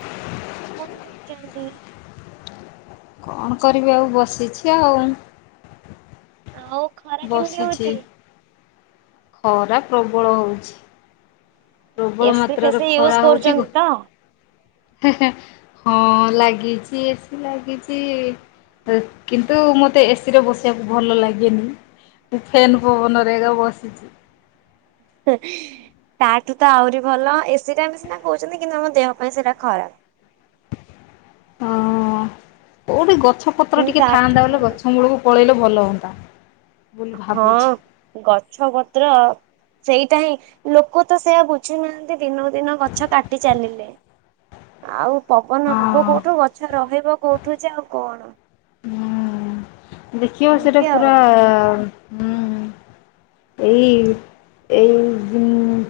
[inaudible] ହୁଣ କୁ ଯେମିତି କଣ କରିବି ଆଉ ବସିଛି ଆଉ ଆ ହଉ ଖରା କେମିତି ବସିଛି। ହଉଛି ଖରା ପ୍ରବଳ ହଉଛି ପ୍ରବଳ ଏସି ମାତ୍ରାରେ ଫେସି ଖରା ୟୁଜ ହଉଛି ଗୋ କରୁଛନ୍ତି ତ? ହଁ ଲାଗିଛି ଏସି ଲାଗିଛି କିନ୍ତୁ ମୋତେ ଏସିରେ ବସିବାକୁ ଭଲ ଲାଗେନି ମୁଁ ଫେନ୍ ପବନରେଗା ବସିଛି ତାଠୁ ତ ଆହୁରି ଭଲ ଏସିଟା ବି ସିନା କହୁଛନ୍ତି କିନ୍ତୁ ଆମ ଦେହ ପାଇଁ ସେଇଟା ଖରାପ। ହଁ ଓ ବି ଗ ଗଛପତ୍ର କିନ୍ତୁ ଟିକେ ତାଠୁ ଥାଆନ୍ତାବୋଇଲେ ଭଲ ଗଛ ମୂଳକୁ ପଳେଇଲେ ଭଲ ହୁନ୍ତା ହଁ ଗଛ ପତ୍ର ସେଇଟା ହିଁ ଲୋକ ତ ସେଆ ବୁଝୁନାହାନ୍ତି ଦିନକୁ ଦିନ ଗଛ କାଟି ଚାଲିଲେ ଆଉ ପବନ ହବ ହଁ କୋଉଠୁ ଗଛ ରହେ ଛୁଆ କୋଉଠୁଛି ଆଉ କଣ? ହୁଁ ଦେଖିବ ସେଟା ଏମିତି ଆଉ ପୁରା ହଁ ଏଇ ଏଇ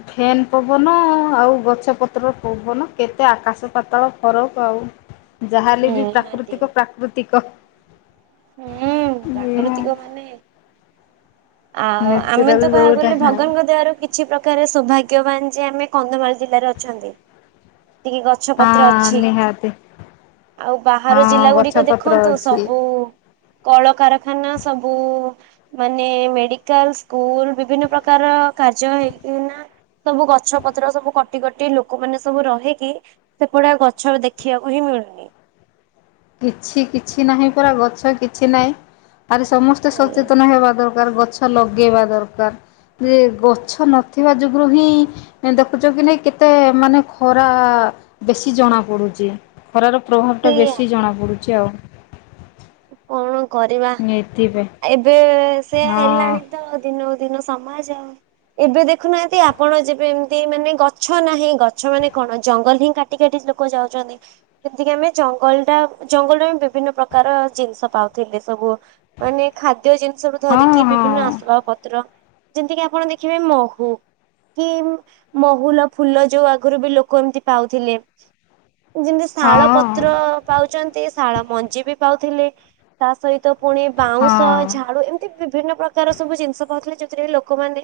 ଫେନ୍ ପବନ ଆଉ ଗଛପତ୍ର ପବନ କେତେ ଆକାଶ ପାତାଳ ଫରକ ଆଉ ଯାହାଲେ ବି ନିହାତି ପ୍ରାକୃତିକ ପ୍ରାକୃତିକ ହୁଁ ପ୍ରାକୃତିକ ମାନେ ଆଉ ଆମେ ନ୍ୟାଚୁରାଲ ତ କହିବାକୁ ଯୋଉଟା ଗଲେ ହଁ ଭଗବାନଙ୍କ ଦେହରୁ କିଛି କିଛି ପ୍ରକାର ସୌଭାଗ୍ୟବାନ ଯେ ଆମେ କନ୍ଧମାଳ ଜିଲ୍ଲାରେ ଅଛନ୍ତି। ଟିକେ ଗଛ ପତ୍ର ଅଛି ନିହାତି। ଆଉ ବାହାର ହଁ ଜିଲ୍ଲା ଗୁଡ଼ିକ ଗଛ ପତ୍ର ଦେଖନ୍ତୁ ଅଛି ସବୁ। କଳକାରଖାନା ସବୁ ମାନେ ମେଡିକାଲ ସ୍କୁଲ ବିଭିନ୍ନ ପ୍ରକାର କାର୍ଯ୍ୟ ହେଇକିିନା ସବୁ ଗଛ ପତ୍ର ସବୁ କଟି କଟି ଲୋକମାନୋନ ସବୁ ରହିକି ସେପଡା ଗଛ ଦେଖିବାକୁ ହିଁ ମିଳୁନି। କିଛି କିଛି ନାହିଁ ପରାା ଗଛ କିଛି ନାହିଁ ଆରେ ସମସ୍ତେ ସେଇଆ ସଚେତନ ହେବା ଦରକାର ଦ ଗଛ ଲଗେଇବା ଦରକାର ଯେ ଗଛ ନଥିବା ଯୋଗଗୁରୁ ହିଁ ଦେଖୁଛ କି ନାଇ କେତେ ମାନେ ଖରା ବେଶୀ ଜଣା ପଡୁଛି। ଖରାର ପ୍ରଭାବଟା ସେଇଆ ବେଶୀ ଜଣାପଡ଼ୁଛି ଆଉ କଣ କରିବା ଏଥିପାଇଁ ଏବେ ସେଆ ହଁ ହେଲାଣି ତ ଦିନ ଦିନ ସମାଜ ଆ ଏବେ ଦେଖୁନାହାନ୍ତି ଆପଣ ଯେବେ ଏମିତି ମାନେ ଗଛ ନାହିଁ ଗଛ ମାନେ କଣ ଜଙ୍ଗଲ ହିଁ କାଟି କାଟି ଲୋକ ଯାଉଛନ୍ତି ଯେମିତିକି ଆମେ ଜଙ୍ଗଲ ଟା ଜଙ୍ଗଲରେ ବିଭିନ୍ନ ପ୍ରକାର ଜିନିଷ ପାଉଥିଲେ ସବୁ ମାନେ ଖାଦ ଖଦ୍ୟ ଜିନିଷ ରୁ ହଁ ଧରିକି ହଁ ବିଭିନ୍ନ ଆସବାବ ପତ୍ର ଯେମତି କିି ଆପଣ ଦେଖିବେ ମହୁ କି ମହୁଲ ଫୁଲ ଯୋଉ ଆଗରୁ ବି ଲୋକ ଏମିତି ପାଉଥିଲେ। ଯେମିତି ଶାଳ ହଁ ପତ୍ର ପାଉଛନ୍ତି ଶାଳ ମଞ୍ଜି ବି ପାଉ ଥିଲେ। ତା ସହିତ ତ ପୁଣି ବାଉଁଶ ହଁ ଝାଡୁ ଏମିତି ବିଭିନ୍ନ ପ୍ରକାର ସବୁ ଜିନିଷ ପାଉଥିଲେ ଯୋ କି ଲୋକମାନେ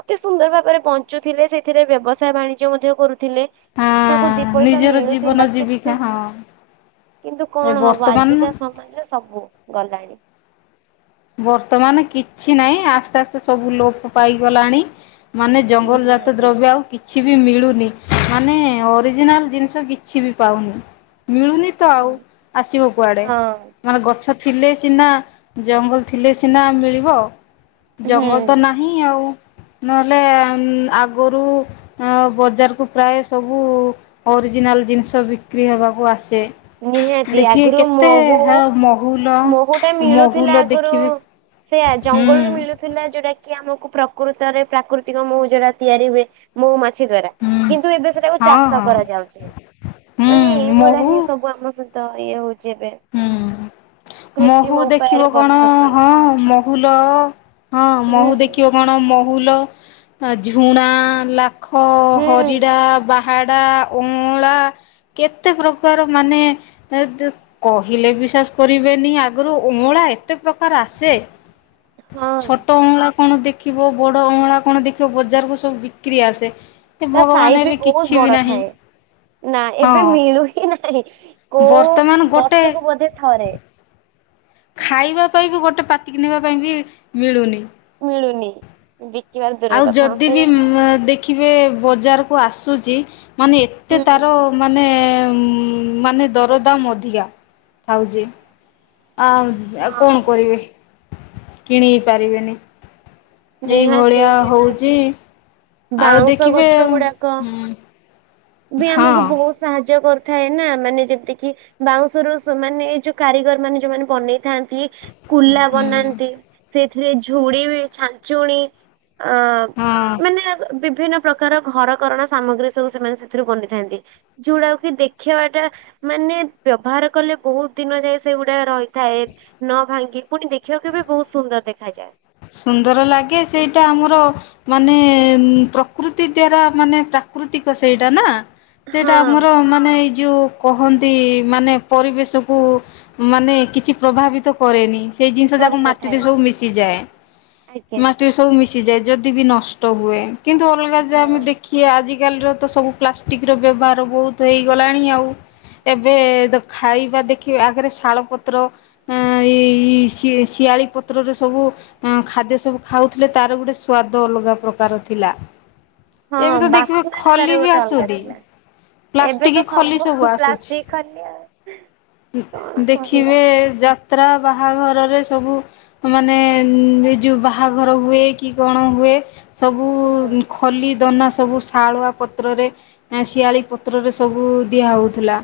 ଅତି ସୁନ୍ଦର ଭାବରେ ବଞ୍ଚୁଥିଲେ ସେଥିରେ ବ୍ୟବସାୟ ବାଣିଜ୍ୟ ମଧ୍ୟ କରୁ ଥିଲେ ହଁ ତାଙ୍କୁ ଦି ପଇସା ନିଜର ଜୀବନ ମିଳୁଥିଲା ଜୀବିକା କିନ୍ତୁ ହଁ କିନ୍ତୁ ଏ କଣ ହବ ଆଜିକା ବର୍ତ୍ତମାନ ସମା ସବୁ ଗଲାଣି। ବର୍ତ୍ତମାନ କିଛି ନାହିଁ ଆସ୍ତେ ଆସ୍ତେ ସବୁ ଲୋପ ପାଇଗଲାଣି। ମାନେ ଜଙ୍ଗଲ ଜାତ ନିହାତି। ଦ୍ରବ୍ୟ ଆଉ କିଛି କିଛି ବି ମିଳୁନି ମାନେ ଅରିଜିନାଲ ଜିନିଷ କିଛି ବି ପାଉନି। ମିଳୁନି ତ ଆଉ ଆସିବ କୁଆଡ଼େ ହଁ ମାନେ ଗଛ ଥିଲେ ସିନା ଜଙ୍ଗ ଥିଲେ ସିନା ମିଳିବ। ଜଙ୍ଗଲ ତ ହୁଁ ନାହିଁ ଆଉ। ନହେଲେ ଆଗରୁ ବଜାରକୁୁ ପ୍ରାୟ ସବୁ ଅରିଜିନାଲ ଜିନିଷ ବିକ୍ରି ହେବାକୁ ଆ ନିହାତି ଦେଖିବେ ଆଗରୁ କେତେ ହ ମହୁ ମହୁ ଲ ମହୁଲ ଦେଖିବେ ସେଇଆ ହୁଁ ଜଙ୍ଗଲରୁୁ ମିଳୁଥିଲା ଯୋ କି ଆମକୁ ପ୍ରକୃତରେ ପ୍ରାକୃତିକ ମହୁ ଯୋଉରା ତିଆରି ହୁଏ ମହୁ ସେ ଦ୍ଵାରା ହୁଁ କିନ୍ତୁ ଏବେ ସେଟାକୁ ହଁ ଚାଷ ହଁ କରାଯାଉଛି ମାନେ ଏଇ ହୁଁ ଭଳିଆ ମହୁ ହିଁ ସବୁ ଆମ [unintelligible] ଯେବେ ହୁଁ ମହୁ ଦେଖିବ କଣ ହଁ ମହୁଲ। ହଁ ହୁଁ ମହୁ ଦେଖିବ କଣ ମହୁଲ ଝୁଣା ଲା ପାଖ ହୁଁ ହରିଡ଼ା ବା ଭାଆଡ଼ା ଅଁଳା କେତେ ପ୍ରକାର ମାନେ- କହିଲେ ବିଶ୍ୱାସ କରିବେନି ଆଗରୁ ଅଁଳା ଏତେ ପ୍ରକାର ଆସେ। ହଁ। ଛୋଟ ଅଁଳା। କଣ ଦେଖିବ ବଡ ଅଁଳା କଣ ଦେଖିବ ବଜାର କୁ ସବୁ ବିକ୍ରି ଆସେ। ସେ ତା ଭଗବାନ ସାଇଜ ବି ଏବେ ବହୁତ କିଛି ବି ବଡ ନାହିଁ ଥାଏ ନା ଏବେ ହଁ ମିଳୁ ହି ନାହିଁ କୋଉ ବର୍ତ୍ତମାନ ବ ଗୋଟେ କୁ ବୋଧେ ଥରେ। ଖାଇବା ପାଇଁ ବି ଗୋଟେ ପାଟି କିି ନବା ପାଇଁ ବି ମିଳୁନି। ମିଳୁନି ବିକିବାତ ଦୂରର ଆଉ କଥା ଯଦି ବି [unintelligible] ଦେଖିବେ ବଜାରକୁ ଆସୁଛି ମାନେ ଏତେ ହୁଁ ତାର ମାନେ ମାନେ ଦରଦାମ ଅଧିକା ଖାଉଛି। ଆ ଆଉ କଣ ହଁ। କରିବେ? କିଣି ବି ପାରିବେନି। ଏଇ ନିହାତି ଭଳିଆ ଯେମିତି ହଉଛି। କିି ଆଉ ବାଉଁଶ ଦେଖିବେ ଗଛ ଗୁଡାକ ହୁଁ ବି ଆମକୁ ବହୁତ ସାହାଯ୍ୟ କରୁ ଥାଏ ନା ମାନେ ଯେମିତି କିି ବାଉଁଶରୁ ମାନେ ଏଇ ଯୋଉ କାରିଗର ମାନେ ଯୋଉମାନେ ବନେଇଥାନ୍ତି। କୁଲା ବନାନ୍ତି ସେଥିରେ ଝୁଡ଼ି ବି ଛା ଚୁଣି ଅ ହଁ ମାନେ ବିଭିନ୍ନ ପ୍ରକାର ଘରକରଣା ସାମଗ୍ରୀ ସବୁ ସେମାନେ ସେଥିରୁ ବନିଥାନ୍ତି ଝୁଡାକୁ କି ଦେଖିବା ଟା ମାନେ ବ୍ୟବହାର କଲେ ବହୁତ ଦିନ ଯାଏ ସେଗୁଡା ରହିଥାଏ ନ ଭାଙ୍ଗି ପୁଣି ଦେଖିବାକୁ ବି ବହୁତ ସୁନ୍ଦର ଦେଖାଯାଏ। ସୁନ୍ଦର ଲାଗେ ସେଇଟା ଆମର ମାନେ ପ୍ରକୃତି ଦ୍ଵାରା ମାନେ ପ୍ରାକୃତିକ ସେଇଟା ନା ସେଇଟା ହଁ ଆମର ମାନେଇ ଯେଉଁ କହନ୍ତି ମାନେ ପରିବେଶକୁ ମାନେ କିଛି ପ୍ରଭାବିତ କରେନି। ସେଇ ଜିନିଷ ଯାକ ମାଟିରେ କରିନଥାଏ ସବୁ ମିଶିଯାଏ। ଆଜ୍ଞା। ମାଟିରେ ସବୁ ମିଶିଯାଏ ଯଦି ବି ନଷ୍ଟ ହୁଏ। କିନ୍ତୁ ଅଲଗା ଯା ହଁ ଆମେ ଦେଖିବା ଆଜି ଆଜିକାଲିର ତ ସବୁ ପ୍ଲାଷ୍ଟିକ ର ବ୍ୟବହାର ବହୁତ ହେଇଗଲାଣି ଆଉ ଏବେ ଖାଇବା ଦେଖିବା ଆଗରେ ଶାଳ ପତ୍ର ଶିଆଳି ପତ୍ରରେ ସବୁ ହଁ ଖାଦ୍ୟ ସବୁ ଖାଉଥିଲେ ତାର ଗୋଟେ ସ୍ଵାଦ ଅଲଗା ପ୍ରକାର ଥିଲା। ହଁ ଏବେ ତ ଦେଖିବେ ବାସ୍ନାଟା ଖଲି ତାର ବି ଗୋଟେ ଅଲଗା ଆସୁନି ଥିଲା ଏବେ ପ୍ଲାଷ୍ଟିକ ତ ଖଲି ସବୁ ଆସୁଛି। ପ୍ଲାଷ୍ଟିଗ ଖଲି ଆଉ କଣ ଦେଖିବେ କରିବା। ଯାତ୍ରା ବାହାଘରରେ ସବୁ ମାନେ ଉ ଏ ଯୋଉ ବାହାଘର ହୁଏ କି କଣ ହୁଏ? ସବୁ ହୁଁ ଖଲି ଦନା ସବୁ ଶାଳୁଆ ପତ୍ରରେ ଶିଆଳି ପତ୍ରରେ ସବୁ ଦିଆ ହଉଥିଲା।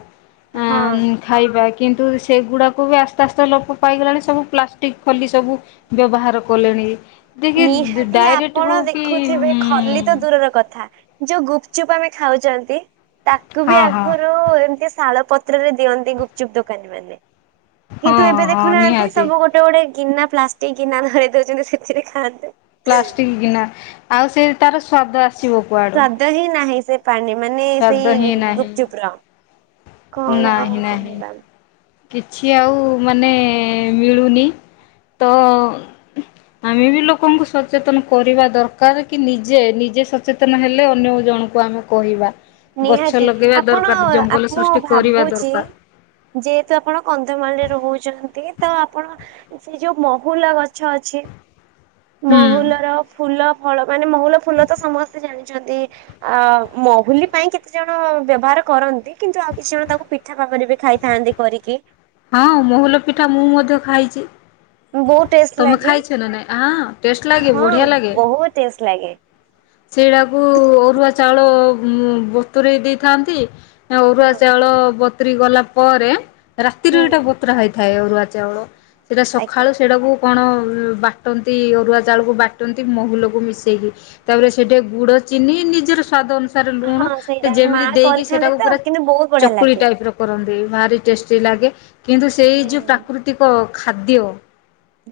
ହଁ ମ ଖାଇବା। କିନ୍ତୁ ସେଗୁଡାକ ବି ଆସ୍ତେ ଆସ୍ତେ ଲୋପ ପାଇଗଲାଣି ସବୁ ପ୍ଲାଷ୍ଟିକ ଖୋଲି ସବୁ ବ୍ୟବହାର କଲେଣି ଦେଖି ନିହାତି ଡାଇରେକ୍ଟ ଆପଣ ହଉ କି ଦେଖୁଥିବେ ଖଲିିତ ଦୂରର କଥା ଯୋଉ ଗୁପ୍ ଚୁପ ଆମେ ଖାଉଛନ୍ତି ତାକୁ ବି ହଁ ହଁ ଆଗରୁ ଏମତି ଶାଳ ପତ୍ର ପତ୍ରରେ ଦିଅନ୍ତି ଗୁପଚୁପ୍ ଦୋକାନୀ ମାନେ। କିନ୍ତୁ ହଁ ଏବେ ହଁ ଦେଖୁନାହାନ୍ତି ନିହାତି ସବୁ ଗୋଟେ ଗୋଟେ ଗୀନା ପ୍ଲାଷ୍ଟିକ ଗୀନା ଧରି ଦଉଛନ୍ତି ସେଥିରେ। ଖାଦ୍ୟ ପ୍ଲାଷ୍ଟିକ ଗୀନା ଆଉ ସେ ତାର ସ୍ଵାଦ ଆ ସ୍ୱାଦ ହିଁ ନାହିଁ, ସେ ପାଣି ମାନେ ସ୍ଵାଦ ସେଇ ହିଁ ନାହିଁ ଗୁପଚୁପ ର କଣ ନାହିଁ ଆଉ ନାହିଁ କହିଲ। କିଛି ଆଉ ମାନେ ମିଳୁନି ତ ଆମେ ବି ଲୋକଙ୍କୁ ସଚେତନ କରିବା ଦରକାର କି ନିଜେ ନିଜେ ସଚେତନ ହେଲେ ଅନ୍ୟ ଜଣଙ୍କୁ ଆମେ କହିବା ଗଛ ନିହାତି ଲଗେଇବା ଆପଣ ଦରକାର ଜଙ୍ଗଲ ଆପ ମୁଁ ସୃଷ୍ଟି କରିବା ଭାବୁଛି ଦରକାର ଯେ ଆପଣ କନ୍ଧମାଳରେ ରହୁଛନ୍ତି ତ ଆପଣ ସେ ଯୋଉ ମହୁଲା ଗଛ ଅଛି। ହୁଁ ମହୁଲ ର ଫୁଲ [inaudible] ମାନେ ମହୁଲ ଫୁଲ ତ ସମସ୍ତେ ଜାଣିି ଯ ଯଦି ମହୁଲି ପାଇଁ କେତେଜଣ ବ୍ୟବହାର କରନ୍ତି କିନ୍ତୁ ଆଉ କିଛି ଜଣ ତାଙ୍କୁ ପିଠା ପାଖରେ ବି ଖାଇଥାନ୍ତି କରିକି। ହଁ ମହୁଲ ପିଠା ମୁଁ ମଧ୍ୟ ଖାଇଛି। ବହୁତ ଟେଷ୍ଟ ତମେ ଲାଗେ ଖାଇଛ ନା ନାଇଁ ଟେଷ୍ଟ ଲାଗେ ହଁ ବଢିଆ ଲାଗେ ବହୁତ ଟେଷ୍ଟ ଲାଗେ ସେଇଡାକୁ ଅରୁଆ ଚାଉଳ ଉ ବୁତୁରେଇ ଦେଇଥାନ୍ତି। ଅରୁଆ ହଁ ଚାଉଳ ବ ତି ଗଲା ପରେ ରାତିରେ ହୁଁ ଏଇଟା ବତରା ହେଇଥା ଅରୁଆ ଚାଉଳ ସେଇଟା ସକାଳୁ ଆଜ୍ଞା ସେଇଟାକୁ କଣ ଅ ବାଟନ୍ତି ଅରୁଆ ଚାଉଳକୁ ବାଟନ୍ତି ମହୁଲକୁ ମିଶାଇକି ତାପରେ ସେଠି ଗୁଡ଼ ଚିନି ନିଜର ସ୍ୱାଦ ଅନୁ ଲୁଣ ହଁ ସେଇଟା ମା ଯେମିତି ଦେଇକି ସେଟା କରିଥାନ୍ତି ତ ପୁରା କିନ୍ତୁ ବହୁତ ବଢିଆ ଚକୁଳି ଲାଗେ ଟାଇପ ର କରନ୍ତୁ, ସେ ଭାରି ଟେଷ୍ଟି ଲାଗେ। କିନ୍ତୁ ସେଇ ଯୋଉ ହୁଁ ପ୍ରାକୃତିକ ଖାଦ୍ୟ।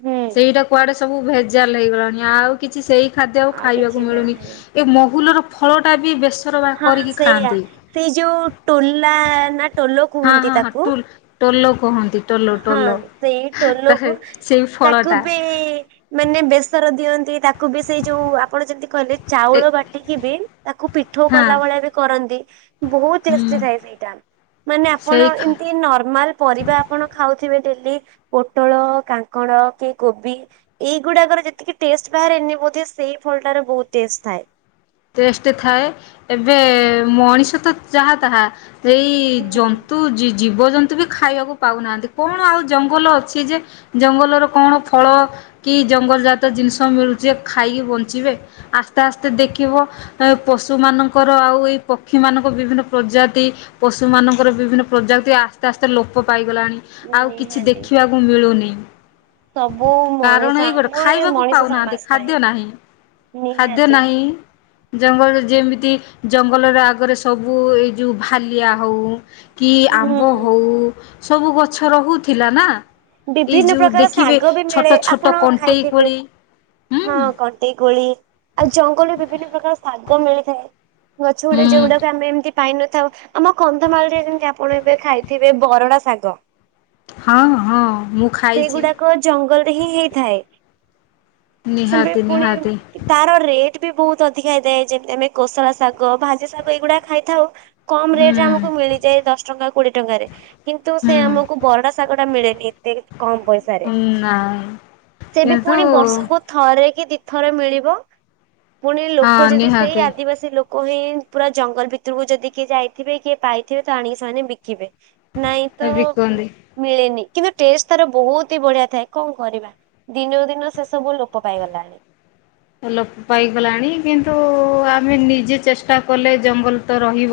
ହୁଁ ସେଇଟା କୁଆଡେ ସବୁ ଭେଜାଲ ହେଇଗଲାଣି। ଆଉ କିଛି ସେଇ ଖାଦ୍ୟ ଆଉ ଖାଇବାକୁ କିଛି ମିଳୁନି। ନାହିଁ। ଏ ମହୁଲର ଫଳଟା ବି ବସି ହଁ ସେଇୟଆ ସେଇ ଯୋଉ ଟୋଲା ନା ଟୋଲ ହଁ କୁହନ୍ତି ହଁ ହଁ ତାକୁ। ଟୁଲ। ତଲୋ କୁହନ ହଁ ସେଇ ଟୋଲକୁ ସେଇ ତାକୁ ଫଳଟା ବି ମାନେ ବେସର ଦିଅନ୍ତି। ତା କୁ ବି ସେଇ ଯୋଉ ଆପଣ ଯେମିତି କହିଲେ ଏ ଚାଉଳ ବାଟିକି ବି ତାକୁ ପି ଠୋଉ ହଁ କଲା ଭଳିଆ ବି କର କନ୍ତି। ବହୁତ ଟେଷ୍ଟ ହୁଁ ଥାଏ ସେଇଟା ମାନେ ଆପଣ ସେଇ ଖା ଏମିତି ନର୍ମାଲ ପରିବା ପଙ୍କ କୋବି ଏୁାକ ସେଇ ଫ ଥା ଟେଷ୍ଟ ଥାଏ ଏବେ ମଣିଷ ତ ଯାହା ତାହା ସେଇ ହୁଁ। ଯନ୍ତୁ ଜୀ ଜୀବଜନ୍ତୁ ବି ଖାଇବାକୁ ପାଉନାହାନ୍ତି। କଣ ଆଉ ଜଙ୍ଗଲ ଅଛି। ଯେ ଜଙ୍ଗଲର କଣ ଫଳ କି ଜଙ୍ଗଲ ଜାତ ଜିନିଷ ମିଳୁଛି ଖାଇକି ବଞ୍ଚିବେ। ଆସ୍ତେ ଆସ୍ତେ ଦେଖି ଥିବ ପଶୁ ମାନଙ୍କର ଆଉ ଏଇ ପକ୍ଷୀ ମନଙ୍କ ବିଭିନ୍ନ ପ୍ରଜାତି ପଶୁ ମାନଙ୍କର ବିଭିନ୍ନ ପ୍ରଜାତି ଆସ୍ତେ ଆସ୍ତେ ଲୋପ ପାଇ ଗଲାଣି ଆଉ କିଛି ନିହାତି। ଦେଖିବାକୁ ମିଳୁନି। ସବୁ [inaudible] କାରଣ ମଣିଷ ଏଇ ଗୋଟେ ଆମ ଏ ଖାଇବାକୁ ମଣିଷ ପାଉନାହାନ୍ତି। ସମାଜ ପାଇଁ ଖାଦ୍ୟ ନାହିଁ ଖାଦ୍ୟ ନିହାତି। ନାହିଁ। ଜଙ୍ଗଲ ଯେମିତି ଜଙ୍ଗଲରେ ଆଗରେ ସବୁ ଏଇ ଯୋଉ ଭାଲିଆ ହଉ। କି ହୁଁ ଆମ୍ବ ହଉ। ସବୁ ଗଛ ରହୁଥିଲା ନା। ଏଇ ବିଭିନ୍ନ ଯୋଉ ପ୍ରକାର ଦେଖିବେ ଶାଗ ବି ଛୋଟ ମିଳେ ଛୋଟ ଆପଣ କଣ୍ଟେଇ ଖାଇଥିବେ। କୋଳି ହୁଁ ହଁ କଣ୍ଟେଇ କୋଳି ଆଉ ଜଙ୍ଗଲ ବିଭିନ୍ନ ପ୍ରକାର ଶାଗ ମିଳିଥାଏ ଗଛ ଗୁଡେ ହୁଁ। ଯଉଗୁଡାକ ଆମେ ଏମତି ପାଇନଥାଉ। ଆମ କନ୍ଧମାଳରେ ଯେମତି ଆପଣ ଏବେ ଖାଇଥିବେ ବରଡା ଶାଗ। ହଁ। ହଁ ମୁଁ ଖାଇଚି। ସେଇଗୁଡାକ ଜଙ୍ଗଲରେ ହିଁ ହେଇଥାଏ। ସେମତି ନିହାତି ପୁଣି ନିହାତି ତାର ରେଟ ବି ବହୁତ ଅଧିକା ହେଇଥାଏ ଯେମିତି ଆମେ କୋଷଳା ଶାଗ ଭାଜି ଶାଗ ଏଇଗୁଡାକ ଖାଇଥାଉ। କମ ରେଟ ହୁଁ ରେ ଆମକୁ ମିଳିଯାଏ ଦଶ ଟଙ୍କା କୋଡିଏ ଟଙ୍କାରେ କିନ୍ତୁ ହୁଁ। ସେ ଆମକୁ ବରଡା ଶାଗ ଟା ମିଳେ ଏ ତେ କମ ପଇସାରେ ନାଇଁ ସେ ବି କିନ୍ତୁ ପୁଣି ବର୍ଷକୁ ଥରେ କି ଦି ଥର। ଥରେ ମିଳିବ। ପୁଣି ହଁ ଲୋକ ଯଦି ସେଇ ନିହାତି ଆଦିବାସୀ ଲୋକ। କହି ପୁରା ଜଙ୍ଗଲ ଭିତରକୁ ଯଦି କିଏ ଯାଇଥିବେ କିଏ ପାଇଥିବେ ତ ଆଣିକି ସେମାନେ ବିକିବେ। ନାଇଁ ତ ବିକନ୍ତି। ମିଳେନି ଷ୍ଟେଜ ତାର ବହୁତ ହି ବଢିଆ ଥାଏ କଣ କରିବା ଦିନକୁ ଦିନ ସେ ସବୁ ଲୋପ ପାଇଗଲାଣି। ଲୋକ ପାଇଗଲାଣି କିନ୍ତୁ ଆମେ ନିଜେ ଚେଷ୍ଟା କଲେ ଜଙ୍ଗଲ ତ ରହିବ।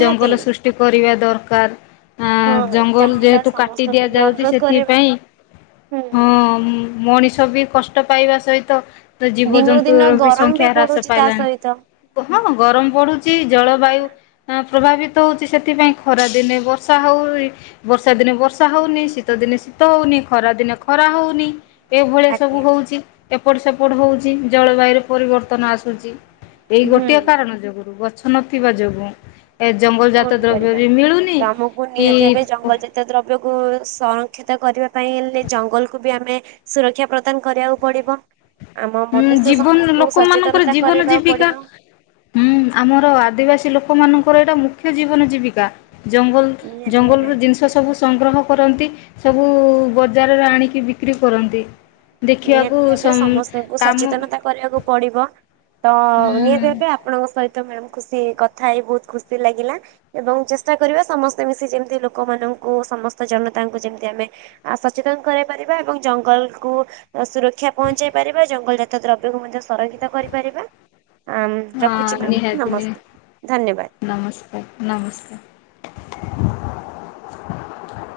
ଜଙ୍ଗଲ ସୃଷ୍ଟି କରିବା ଦରକାର। ଆ ହଁ ଜଙ୍ଗଲ ଚାହିଁବା ଯେହେତୁ କାଟି ସମସ୍ତଙ୍କୁ ବି ଦିଆଯାଉଛି ଅନୁରୋଧ କରିବା ସେଥିପାଇଁ ହଁ ହୁଁ। ମଣିଷ। ଛବି କଷ୍ଟ ପାଇବା ସହିତ ତ ଦିନକୁ ଜୀବଜନ୍ତୁ ଦିନ ର ବି ଗରମ ସଂଖ୍ୟା ହ୍ରାସ ବଢୁଛି ତା ପାଇଲାଣି ସହିତ। ହଁ ଗରମ ପଡୁଛି ଜଳବାୟୁ ପ୍ରଭାବିତ ହଉଛି ସେଥିପାଇଁ ଖରା ଦିନେ ବର୍ଷା ହଉ ବର୍ଷା ଦିନେ ବର୍ଷା ହଉନି ଶୀତ ଦିନେ ଶୀତ ହଉନି ଖରା ଦିନେ ଖରା ହଉନି। ଏଭଳିଆ ସବୁ ଆଜ୍ଞା। ହଉଛି। ଏପଟେ ସବୁ ଏପଟେ ହଉଛି ଜଳବାୟୁ ର ପରିବର୍ତ୍ତନ ଆସୁଛି। ଏଇ ହୁଁ ଗୋଟିଏ କାରଣ ଯୋଗୁରୁ ଗଛ ନଥିବା ଯୋଗୁଁ। ଏ ଜଙ୍ଗଲଜାତ କଣ ଦ୍ରବ୍ୟ କରିବା ବି ମିଳୁନି ତ ଆମକୁ କି ନିହାତି ଏବେ ଜଙ୍ଗଲ ଜାତୀୟ ଦ୍ରବ୍ୟକୁ ସଂରକ୍ଷିତ କରିବା ପାଇଁ ହେଲେ ଜଙ୍ଗଲକୁ ବି ଆମେ ସୁରକ୍ଷା ପ୍ରଦାନ କରିବାକୁ ପଡିବ। ଆମ ହୁଁ ମନୁଷ୍ୟ ଜୀବନ ସମାଜକୁ ଲୋକ ମାନଙ୍କର ସଚେତନତା ଜୀବନ କରିବାକୁ ଜୀବିକା ପଡିବ। ହୁଁ ଆମର ଆଦିବାସୀ ଲୋକମାନଙ୍କ ଙ୍କର ଏତା ମୁଖ୍ୟ ଜୀବନ ଜୀବିକା। ଜଙ୍ଗଲ ନିହାତି ଭାବେ ଜଙ୍ଗଲର ଜିନିଷ ସବୁ ସଂଗ୍ରହ କରନ୍ତି ସବୁ ବଜାରରେ ଆଣିକି ବିକ୍ରି କରନ୍ତି। ନିହାତି ଭାବେ ସମସ୍ତଙ୍କୁ ଦେଖିବାକୁ ସଚେତନତା କରିବାକୁ ପଡିବ। ତ ହୁଁ ନିହାତି ହେବେ ଆପଣଙ୍କ ସହିତ ତ ମ୍ୟାମ ଙ୍କ ସହ କଥା ହେଇ ବହୁତ ଖୁସି ଲାଗିଲା ଏବଂ ଚେଷ୍ଟା କରିବା ସମସ୍ତେ ମିଶି ଯେମିତି ଲୋକମାନଙ୍କୁ ସମସ୍ତ ଜନତାଙ୍କୁ ଯେମତି ଆମେ ସଚେତନ କରାଇ ପାରିବା ଏବଂ ଜଙ୍ଗଲକୁ ଓ ସୁରକ୍ଷା ପହଞ୍ଚାଇ ପାରିବା ଜଙ୍ଗଲଜାତ ଦ୍ରବ୍ୟକୁ ମଧ୍ୟ ସରକ୍ଷିତ କରିପାରିବା ଆ, ଉଁ, ହଁ ରଖୁଚି ମ୍ୟାମ୍ ନିହାତି ନମସ୍କାର, ନିହାତି ଧନ୍ୟବାଦ। ନମସ୍କାର ନମସ୍କାର।